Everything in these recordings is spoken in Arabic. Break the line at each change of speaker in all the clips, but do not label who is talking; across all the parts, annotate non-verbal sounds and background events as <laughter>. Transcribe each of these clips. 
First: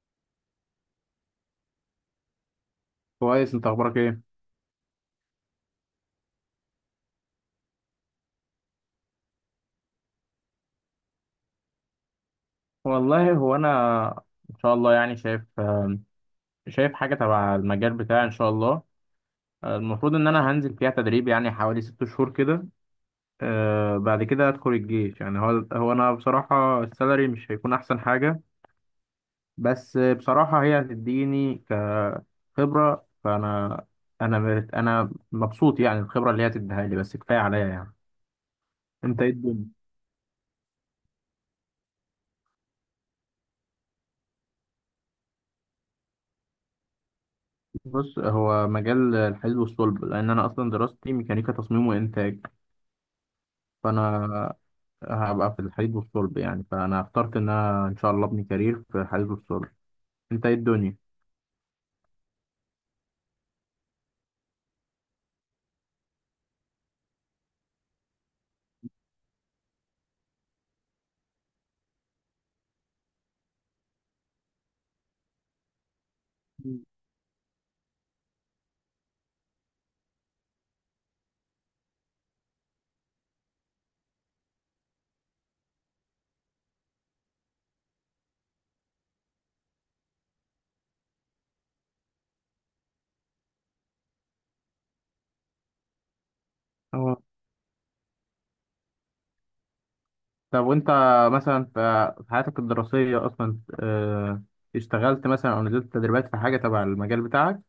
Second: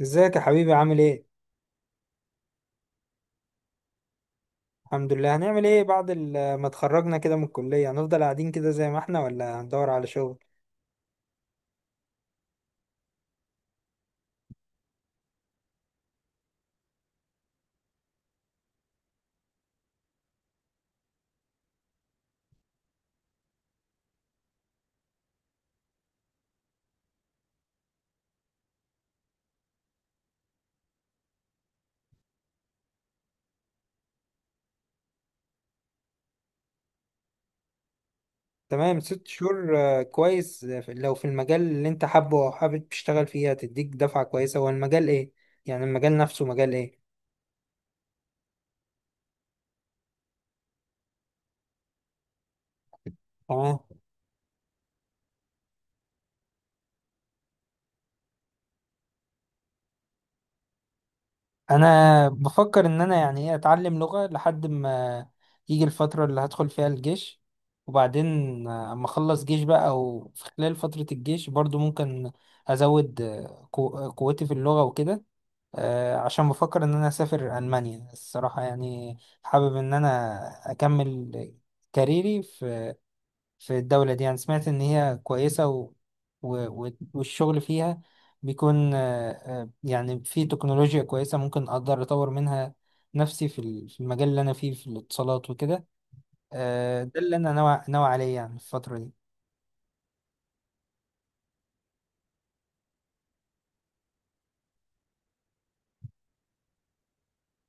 ازيك يا حبيبي، عامل ايه؟
كويس، انت اخبارك ايه؟
الحمد لله. هنعمل ايه بعد ما اتخرجنا كده من الكلية؟ هنفضل قاعدين كده زي ما احنا، ولا هندور على شغل؟
والله هو انا ان شاء الله يعني شايف حاجه تبع المجال بتاعي ان شاء الله. المفروض ان انا هنزل فيها تدريب يعني حوالي 6 شهور كده. بعد كده ادخل الجيش، يعني هو انا بصراحه السالري مش هيكون احسن حاجه. بس بصراحه هي هتديني كخبره، فانا انا مت- انا مبسوط يعني الخبره اللي هي هتديها لي بس كفايه عليا يعني.
تمام،
انت
ست
ايه الدنيا؟
شهور، كويس. لو في المجال اللي انت حابه او حابب تشتغل فيه، هتديك دفعة كويسة. هو المجال ايه؟ يعني المجال نفسه مجال ايه؟
بص، هو مجال الحديد والصلب، لان انا اصلا دراستي ميكانيكا تصميم وانتاج.
تمام.
فانا هبقى في الحديد والصلب، يعني فانا اخترت ان انا ان شاء الله ابني كارير في الحديد والصلب. انت ايه الدنيا؟
انا بفكر ان انا يعني ايه، اتعلم لغة لحد ما يجي الفترة اللي هدخل فيها الجيش، وبعدين اما اخلص جيش بقى، او في خلال فترة الجيش برضو ممكن ازود قوتي في اللغة وكده. عشان بفكر
مم.
ان انا اسافر المانيا الصراحه، يعني حابب ان انا اكمل كاريري في الدوله دي. يعني سمعت ان هي كويسه و... والشغل فيها بيكون يعني في تكنولوجيا كويسه، ممكن اقدر اطور منها نفسي في في المجال اللي انا فيه، في الاتصالات وكده. ده
اه،
اللي انا ناوي ناوي عليه، يعني في الفتره دي.
طب وانت مثلا في حياتك الدراسية اصلا، اشتغلت مثلا او نزلت تدريبات في حاجة تبع المجال بتاعك؟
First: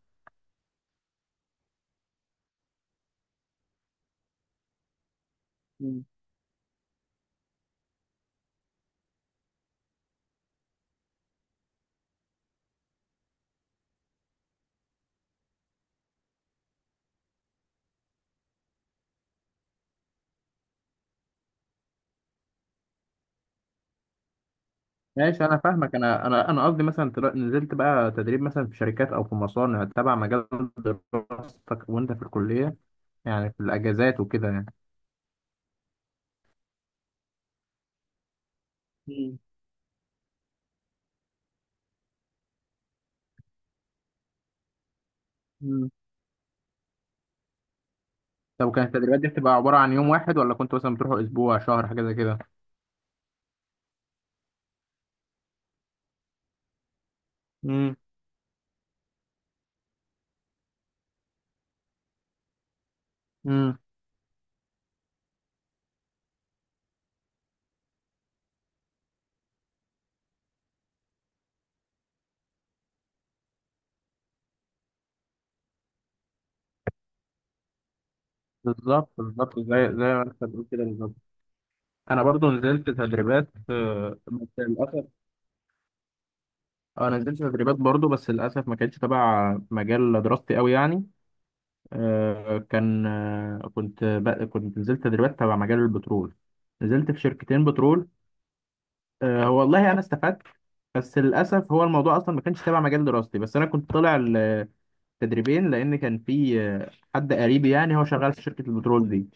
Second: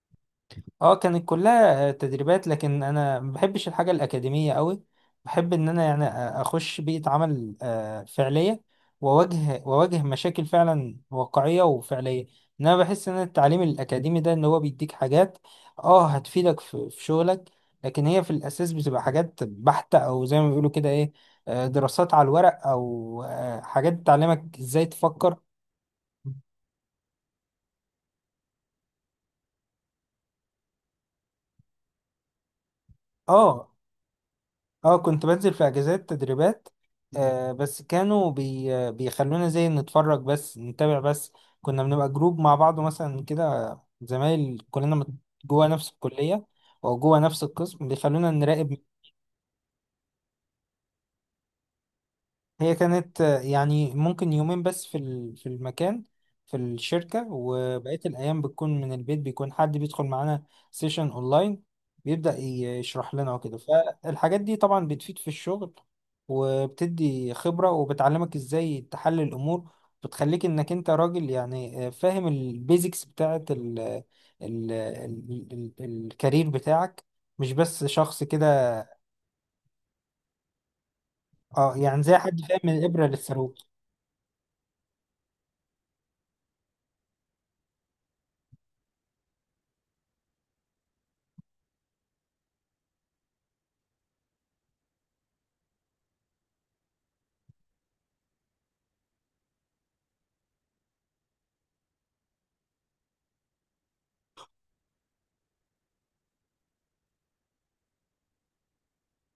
اه، كانت كلها تدريبات، لكن انا ما بحبش الحاجه الاكاديميه قوي. بحب ان انا
مم.
يعني اخش بيئه عمل فعليه، واواجه واواجه مشاكل فعلا واقعيه وفعليه. انا بحس ان التعليم الاكاديمي ده ان هو بيديك حاجات، اه، هتفيدك في شغلك، لكن هي في الاساس بتبقى حاجات بحته، او زي ما بيقولوا كده ايه، دراسات على الورق، او حاجات تعلمك ازاي تفكر.
ماشي، انا فاهمك. انا قصدي مثلا نزلت بقى تدريب مثلا في شركات او في مصانع تبع مجال دراستك وانت في الكلية، يعني في
اه.
الاجازات وكده يعني.
اه، كنت بنزل في اجازات تدريبات، آه بس كانوا بي آه، بيخلونا زي نتفرج بس، نتابع بس. كنا بنبقى جروب مع بعض مثلا كده، زمايل كلنا جوه نفس
مم.
الكلية، او جوه نفس القسم، بيخلونا
طب،
نراقب.
وكانت التدريبات دي بتبقى عبارة عن يوم واحد، ولا كنت مثلا بتروحوا أسبوع شهر حاجة زي كده؟
هي كانت يعني ممكن يومين بس في في المكان، في الشركة،
امم
وبقية الأيام بتكون من البيت، بيكون حد بيدخل معانا سيشن أونلاين، بيبدأ يشرح لنا وكده.
امم
فالحاجات دي طبعا بتفيد في الشغل، وبتدي خبرة، وبتعلمك إزاي تحلل الأمور، بتخليك إنك أنت راجل يعني فاهم البيزكس بتاعة ال ال ال ال الكارير بتاعك، مش بس شخص كده.
بالظبط بالظبط، زي ما انت بتقول كده بالظبط.
اه، يعني زي
انا
حد
برضو
فاهم من
نزلت
الإبرة
تدريبات
للثروة.
بس للاسف انا نزلت تدريبات برضو بس للاسف ما كانتش تبع مجال دراستي قوي يعني. آه، كان آه، كنت ب- كنت نزلت تدريبات تبع مجال البترول، نزلت في شركتين بترول. هو والله انا استفدت، بس للاسف هو الموضوع اصلا ما كانش تبع مجال دراستي. بس انا كنت طالع تدريبين لان كان في حد قريبي يعني هو شغال في شركه البترول دي.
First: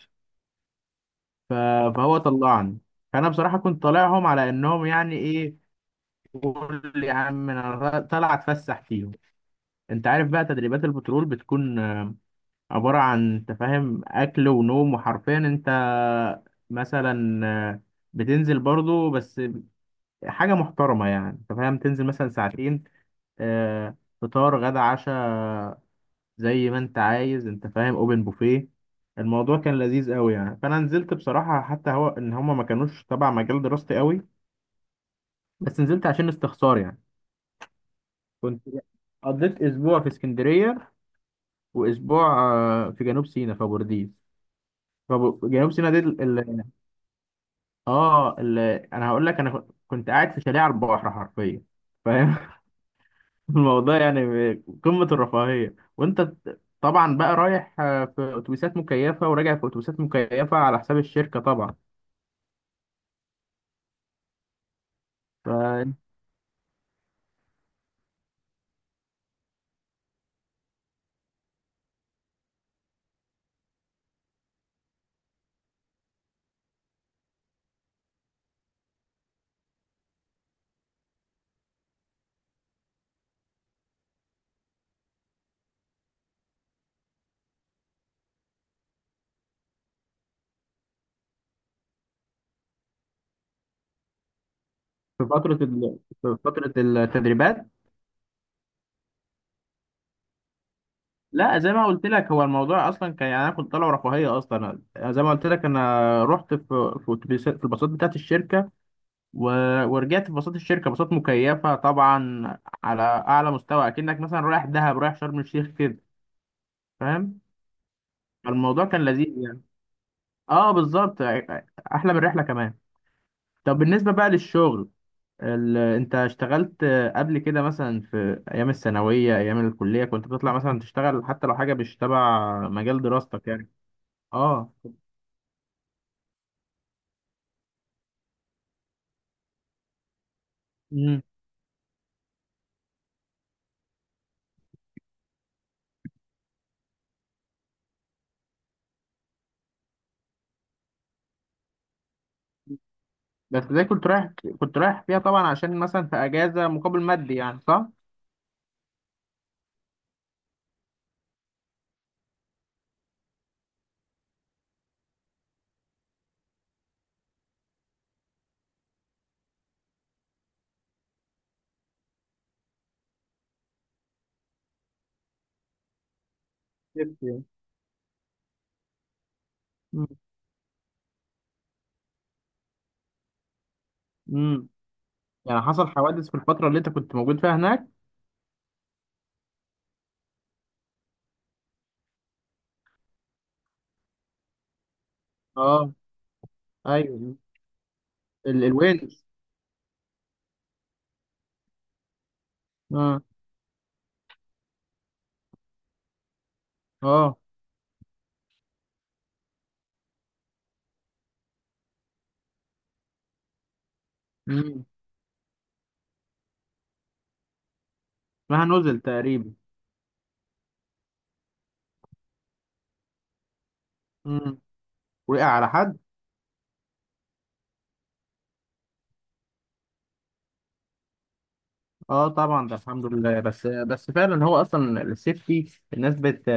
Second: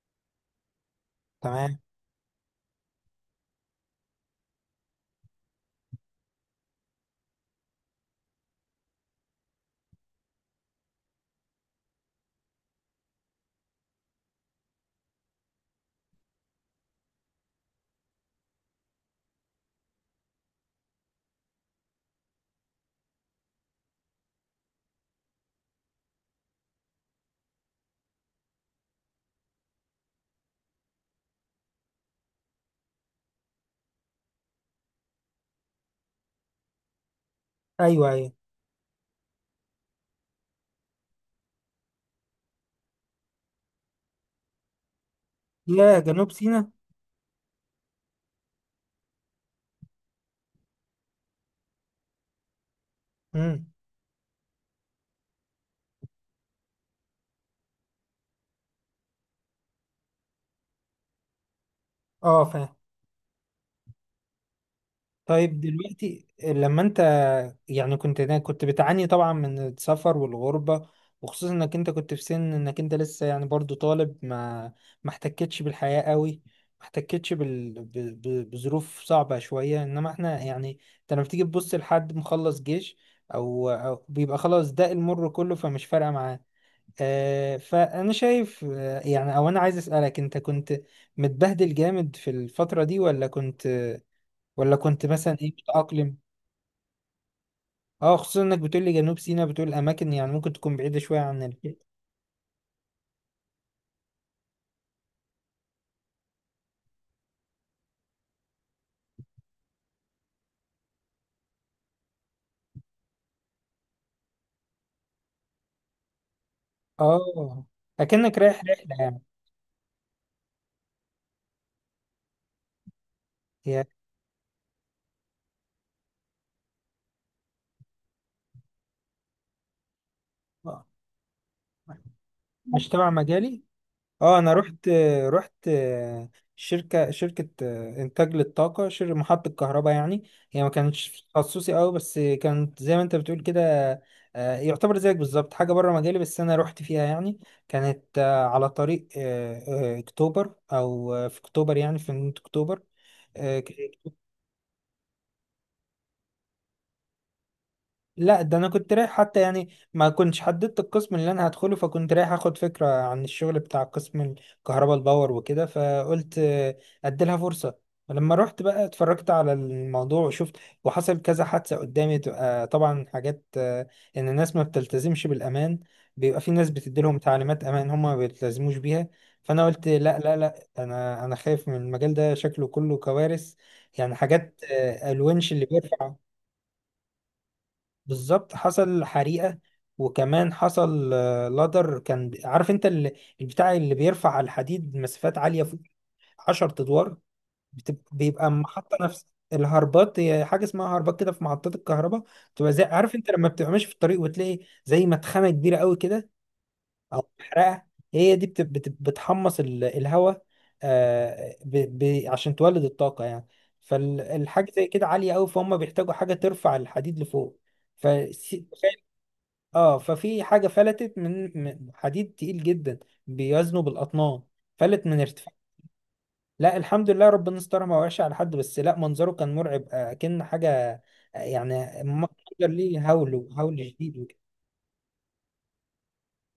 ف-
تمام.
فهو طلعني. فانا بصراحه كنت طالعهم على انهم يعني ايه، قول يا عم انا طالع اتفسح فيهم. انت عارف بقى تدريبات البترول بتكون عباره عن، انت فاهم، اكل ونوم، وحرفيا انت مثلا بتنزل برضو بس حاجه محترمه، يعني انت فاهم تنزل مثلا ساعتين، فطار غدا عشاء زي ما انت عايز، انت فاهم، اوبن بوفيه. الموضوع كان لذيذ قوي يعني، فانا نزلت بصراحه حتى هو ان هما ما كانوش تبع مجال دراستي قوي، بس نزلت عشان استخسار يعني.
أيوه، أيوه.
كنت قضيت اسبوع في اسكندريه، واسبوع في جنوب سيناء في بورديس. فجنوب سيناء
يا
دي
جنوب سيناء.
اه ال... انا هقول لك، انا كنت قاعد في شاليه على البحر حرفيا، فاهم. <laughs>
امم.
الموضوع يعني قمه الرفاهيه. وانت طبعا بقى رايح في اتوبيسات مكيفه، وراجع في اتوبيسات مكيفه، على حساب الشركه طبعا.
اه، فاهم. طيب،
فانت
دلوقتي لما انت يعني كنت بتعاني طبعا من السفر والغربة، وخصوصا انك انت كنت في سن انك انت لسه، يعني برضو طالب، ما احتكتش بالحياة قوي، ما احتكتش بظروف صعبة شوية. انما احنا يعني انت لما بتيجي تبص لحد مخلص جيش أو بيبقى خلاص، ده المر كله فمش فارقة معاه. فأنا شايف يعني، أو أنا عايز أسألك، أنت كنت متبهدل جامد في الفترة دي، ولا كنت،
في
مثلا إيه،
فترة ال...
متأقلم؟
في فترة التدريبات،
أه، خصوصا إنك بتقول لي جنوب سيناء، بتقول أماكن يعني ممكن تكون بعيدة شوية عن
لا زي ما قلت لك، هو الموضوع اصلا كان يعني انا كنت طالع رفاهية اصلا. زي ما قلت لك، انا رحت في الباصات بتاعت الشركة، و... ورجعت في باصات الشركة، باصات مكيفة طبعا، على اعلى مستوى، اكنك مثلا رايح دهب، رايح شرم الشيخ كده، فاهم.
أه. أكنك رايح
الموضوع
رحلة
كان
يعني.
لذيذ يعني، اه بالظبط، احلى من الرحلة كمان. طب
هي
بالنسبة بقى للشغل، انت اشتغلت قبل كده مثلا في ايام الثانويه، ايام الكليه، كنت بتطلع مثلا تشتغل حتى لو حاجه مش تبع
مش
مجال
تبع
دراستك
مجالي.
يعني؟
اه، انا
اه.
رحت شركه انتاج للطاقه، شركه محطه كهرباء يعني. هي ما
مم.
كانتش تخصصي قوي، بس كانت زي ما انت بتقول كده، يعتبر زيك بالظبط حاجه بره مجالي، بس انا رحت فيها يعني. كانت على طريق اكتوبر، او في اكتوبر، يعني في نهاية اكتوبر.
بس ده كنت رايح فيها طبعا عشان مثلا في اجازه، مقابل مادي يعني، صح؟
لا، ده انا كنت رايح حتى، يعني ما كنتش حددت القسم اللي انا هدخله، فكنت رايح اخد فكرة عن الشغل بتاع قسم الكهرباء الباور وكده، فقلت اديلها فرصة. ولما رحت بقى اتفرجت على الموضوع وشفت، وحصل كذا حادثة قدامي، تبقى طبعا حاجات ان الناس ما بتلتزمش بالامان، بيبقى في ناس بتديلهم
نفسي.
تعليمات امان، هم ما بيلتزموش بيها. فانا قلت
مم.
لا لا لا، انا خايف من المجال ده، شكله كله كوارث. يعني حاجات
مم.
الونش
يعني
اللي
حصل
بيرفع.
حوادث في الفتره اللي انت كنت موجود فيها هناك؟
بالظبط، حصل حريقة، وكمان حصل لادر، كان عارف انت البتاع اللي بيرفع على الحديد مسافات عالية فوق،
اه.
10 ادوار.
ايوه.
بيبقى
ال...
محطة
الوينش
نفس الهربات، هي حاجة اسمها هربات كده في محطات الكهرباء. بتبقى زي، عارف
اه.
انت لما بتبقى ماشي في الطريق وتلاقي زي مدخنة كبيرة قوي كده، او
اه.
محرقة. هي دي بتحمص الهواء عشان تولد الطاقة يعني. فالحاجة
مم.
زي كده عالية قوي، فهم بيحتاجوا حاجة ترفع الحديد لفوق. ف،
اسمها نزل تقريبا.
اه، ففي حاجة فلتت من حديد تقيل جدا، بيوزنه بالأطنان،
مم.
فلت من
وقع
ارتفاع.
على حد؟
لا، الحمد لله، ربنا استرها، ما وقعش على حد، بس لا منظره كان مرعب كأن حاجة يعني منظر
اه طبعا، ده الحمد
ليه
لله،
هول
بس
هول
بس
شديد.
فعلا هو اصلا السيفتي، الناس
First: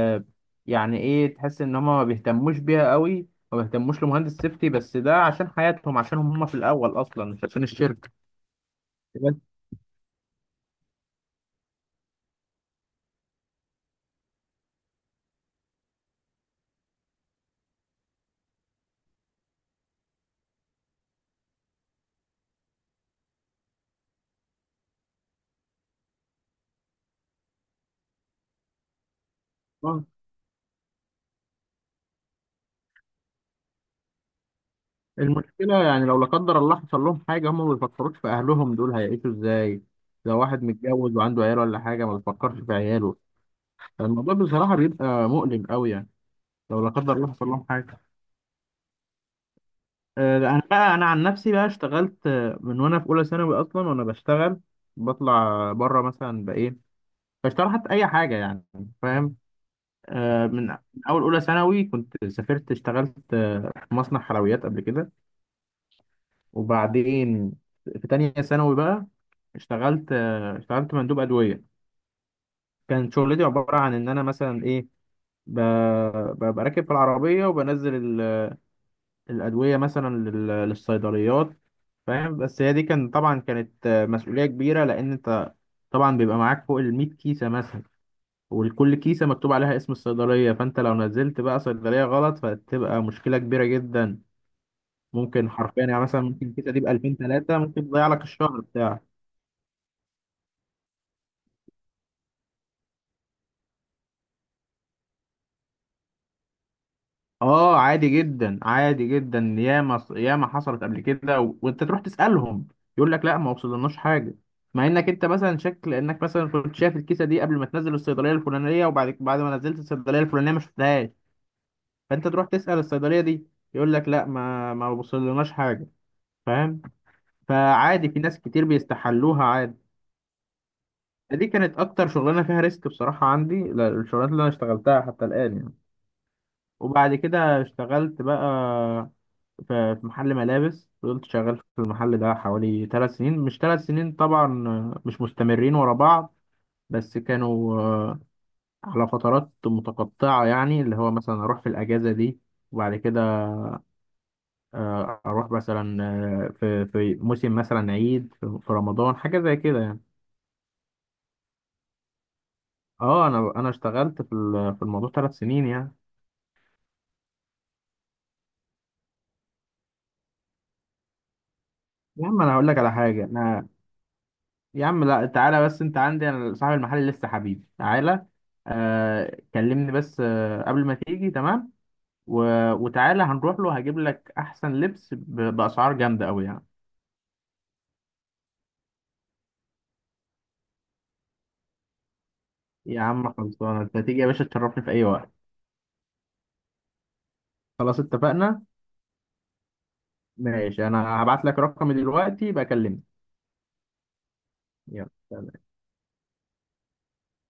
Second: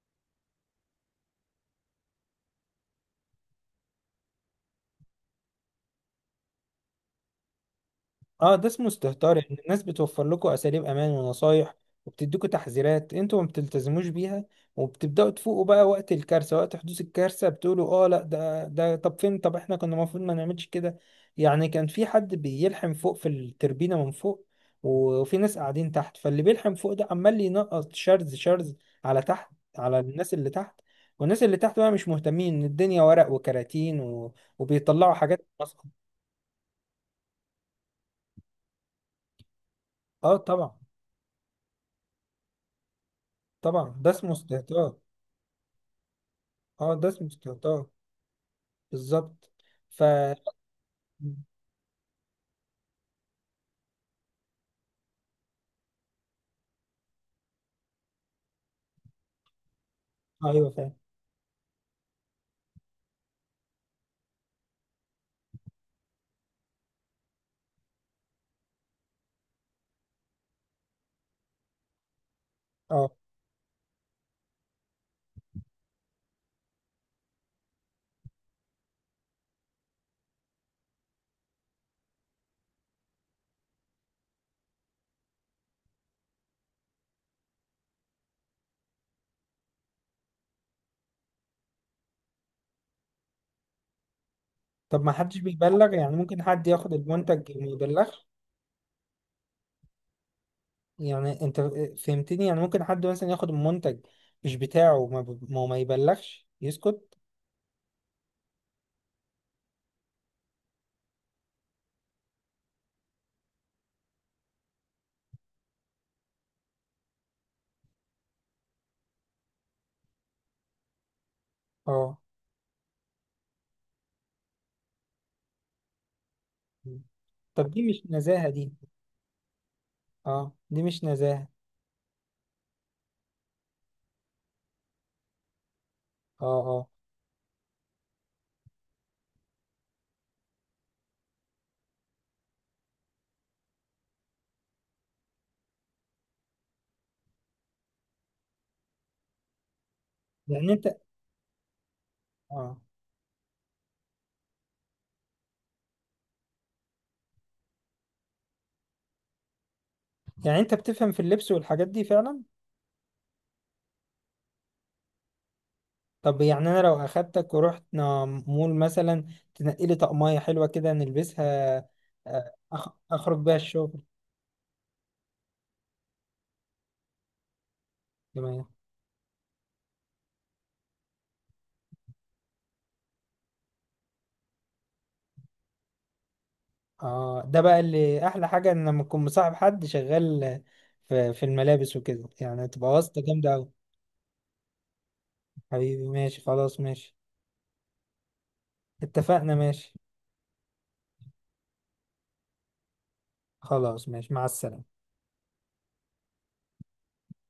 يعني ايه، تحس ان هم ما بيهتموش بيها قوي، ما بيهتموش لمهندس سيفتي، بس ده عشان حياتهم، عشان هم في الاول اصلا، مش عشان الشركه
اه، ده اسمه استهتار.
بس.
يعني الناس بتوفر لكم اساليب امان ونصايح، وبتديكوا تحذيرات، انتوا ما بتلتزموش بيها، وبتبداوا تفوقوا بقى وقت الكارثه، وقت حدوث الكارثه بتقولوا اه، لا، ده طب فين، طب احنا كنا المفروض ما نعملش كده. يعني كان في حد بيلحم فوق في التربينه من فوق، وفي ناس قاعدين تحت، فاللي بيلحم فوق ده عمال ينقط شرز شرز على تحت، على
آه،
الناس اللي تحت، والناس اللي تحت بقى مش مهتمين، ان الدنيا ورق وكراتين وبيطلعوا حاجات
المشكله يعني، لو لا قدر الله حصل لهم حاجه، هم ما بيفكروش في اهلهم دول هيعيشوا ازاي.
اه،
لو واحد
طبعا.
متجوز وعنده عيال ولا حاجه، ما بيفكرش في عياله.
طبعا، ده اسمه
الموضوع بصراحه
استهتار.
بيبقى مؤلم قوي يعني، لو
اه،
لا قدر
دسمة
الله حصل لهم
استهتار،
حاجه.
بالظبط. ف.
انا بقى، انا عن نفسي بقى اشتغلت من وانا في اولى ثانوي، اصلا وانا بشتغل، بطلع بره مثلا بايه، بشتغل حتى اي حاجه يعني، فاهم. من
ايوه،
من
فاهم.
اول اولى ثانوي كنت سافرت اشتغلت في مصنع حلويات قبل كده. وبعدين في تانية ثانوي بقى اشتغلت مندوب ادويه.
اه،
كانت شغلتي عباره عن ان انا مثلا ايه، ببقى راكب في العربيه وبنزل الأدوية مثلا للصيدليات، فاهم. بس هي دي كان طبعا كانت مسؤولية كبيرة، لأن أنت طبعا بيبقى معاك فوق الـ100 كيسة مثلا، وكل كيسة مكتوب عليها اسم الصيدلية، فأنت لو نزلت بقى صيدلية غلط فتبقى مشكلة كبيرة جدا.
طب ما حدش
ممكن حرفيا
بيبلغ؟
يعني،
يعني
مثلا
ممكن
ممكن
حد
الكيسة دي
ياخد
بألفين
المنتج
تلاتة
وما
ممكن تضيع لك
يبلغش.
الشهر بتاعك.
يعني انت فهمتني، يعني ممكن حد مثلا ياخد المنتج مش بتاعه وما ب- ما, ما يبلغش، يسكت.
اه، عادي جدا عادي جدا، ياما ياما حصلت قبل كده، وانت تروح تسالهم، يقول لك لا، ما وصلناش حاجه. مع انك انت مثلا شكل انك مثلا كنت شايف الكيسه دي قبل ما تنزل الصيدليه الفلانيه، وبعد ما نزلت الصيدليه الفلانيه ما شفتهاش،
اه،
فانت تروح تسال الصيدليه دي، يقول لك لا، ما وصلناش حاجه، فاهم.
طب دي مش
فعادي، في ناس
نزاهة
كتير
دي.
بيستحلوها عادي.
اه، دي مش
دي
نزاهة.
كانت اكتر شغلانه فيها ريسك بصراحه عندي، لا، الشغلانات اللي انا اشتغلتها حتى الان يعني.
اه، اه،
وبعد كده اشتغلت بقى في محل ملابس، فضلت شغال في المحل ده حوالي 3 سنين، مش 3 سنين طبعا مش مستمرين ورا بعض، بس كانوا على فترات متقطعة
يعني
يعني،
انت
اللي هو مثلا أروح في الأجازة دي،
اه
وبعد كده أروح مثلا في موسم، مثلا عيد، في رمضان، حاجة زي كده يعني.
يعني انت بتفهم في اللبس والحاجات دي فعلا.
اه، انا اشتغلت في الموضوع 3 سنين يعني.
طب، يعني انا لو اخدتك ورحنا مول مثلا، تنقي لي طقمية حلوة كده نلبسها،
يا عم، انا هقول لك على حاجه.
اخرج بيها
انا،
الشغل.
يا عم، لا تعالى بس انت عندي، انا صاحب المحل، لسه حبيبي، تعالى.
تمام.
كلمني بس قبل ما تيجي تمام، و... وتعالى هنروح له، هجيب لك احسن لبس باسعار جامده قوي يعني.
اه، ده بقى اللي احلى حاجة، ان لما اكون مصاحب حد شغال في الملابس وكده، يعني تبقى
يا
واسطة
عم
جامدة اوي.
خلصانه، انت تيجي يا باشا تشرفني في اي وقت.
حبيبي، ماشي، خلاص، ماشي.
خلاص اتفقنا.
اتفقنا، ماشي.
ماشي، انا هبعت لك رقمي دلوقتي بكلمني.
خلاص، ماشي، مع السلامة.
يلا سلام.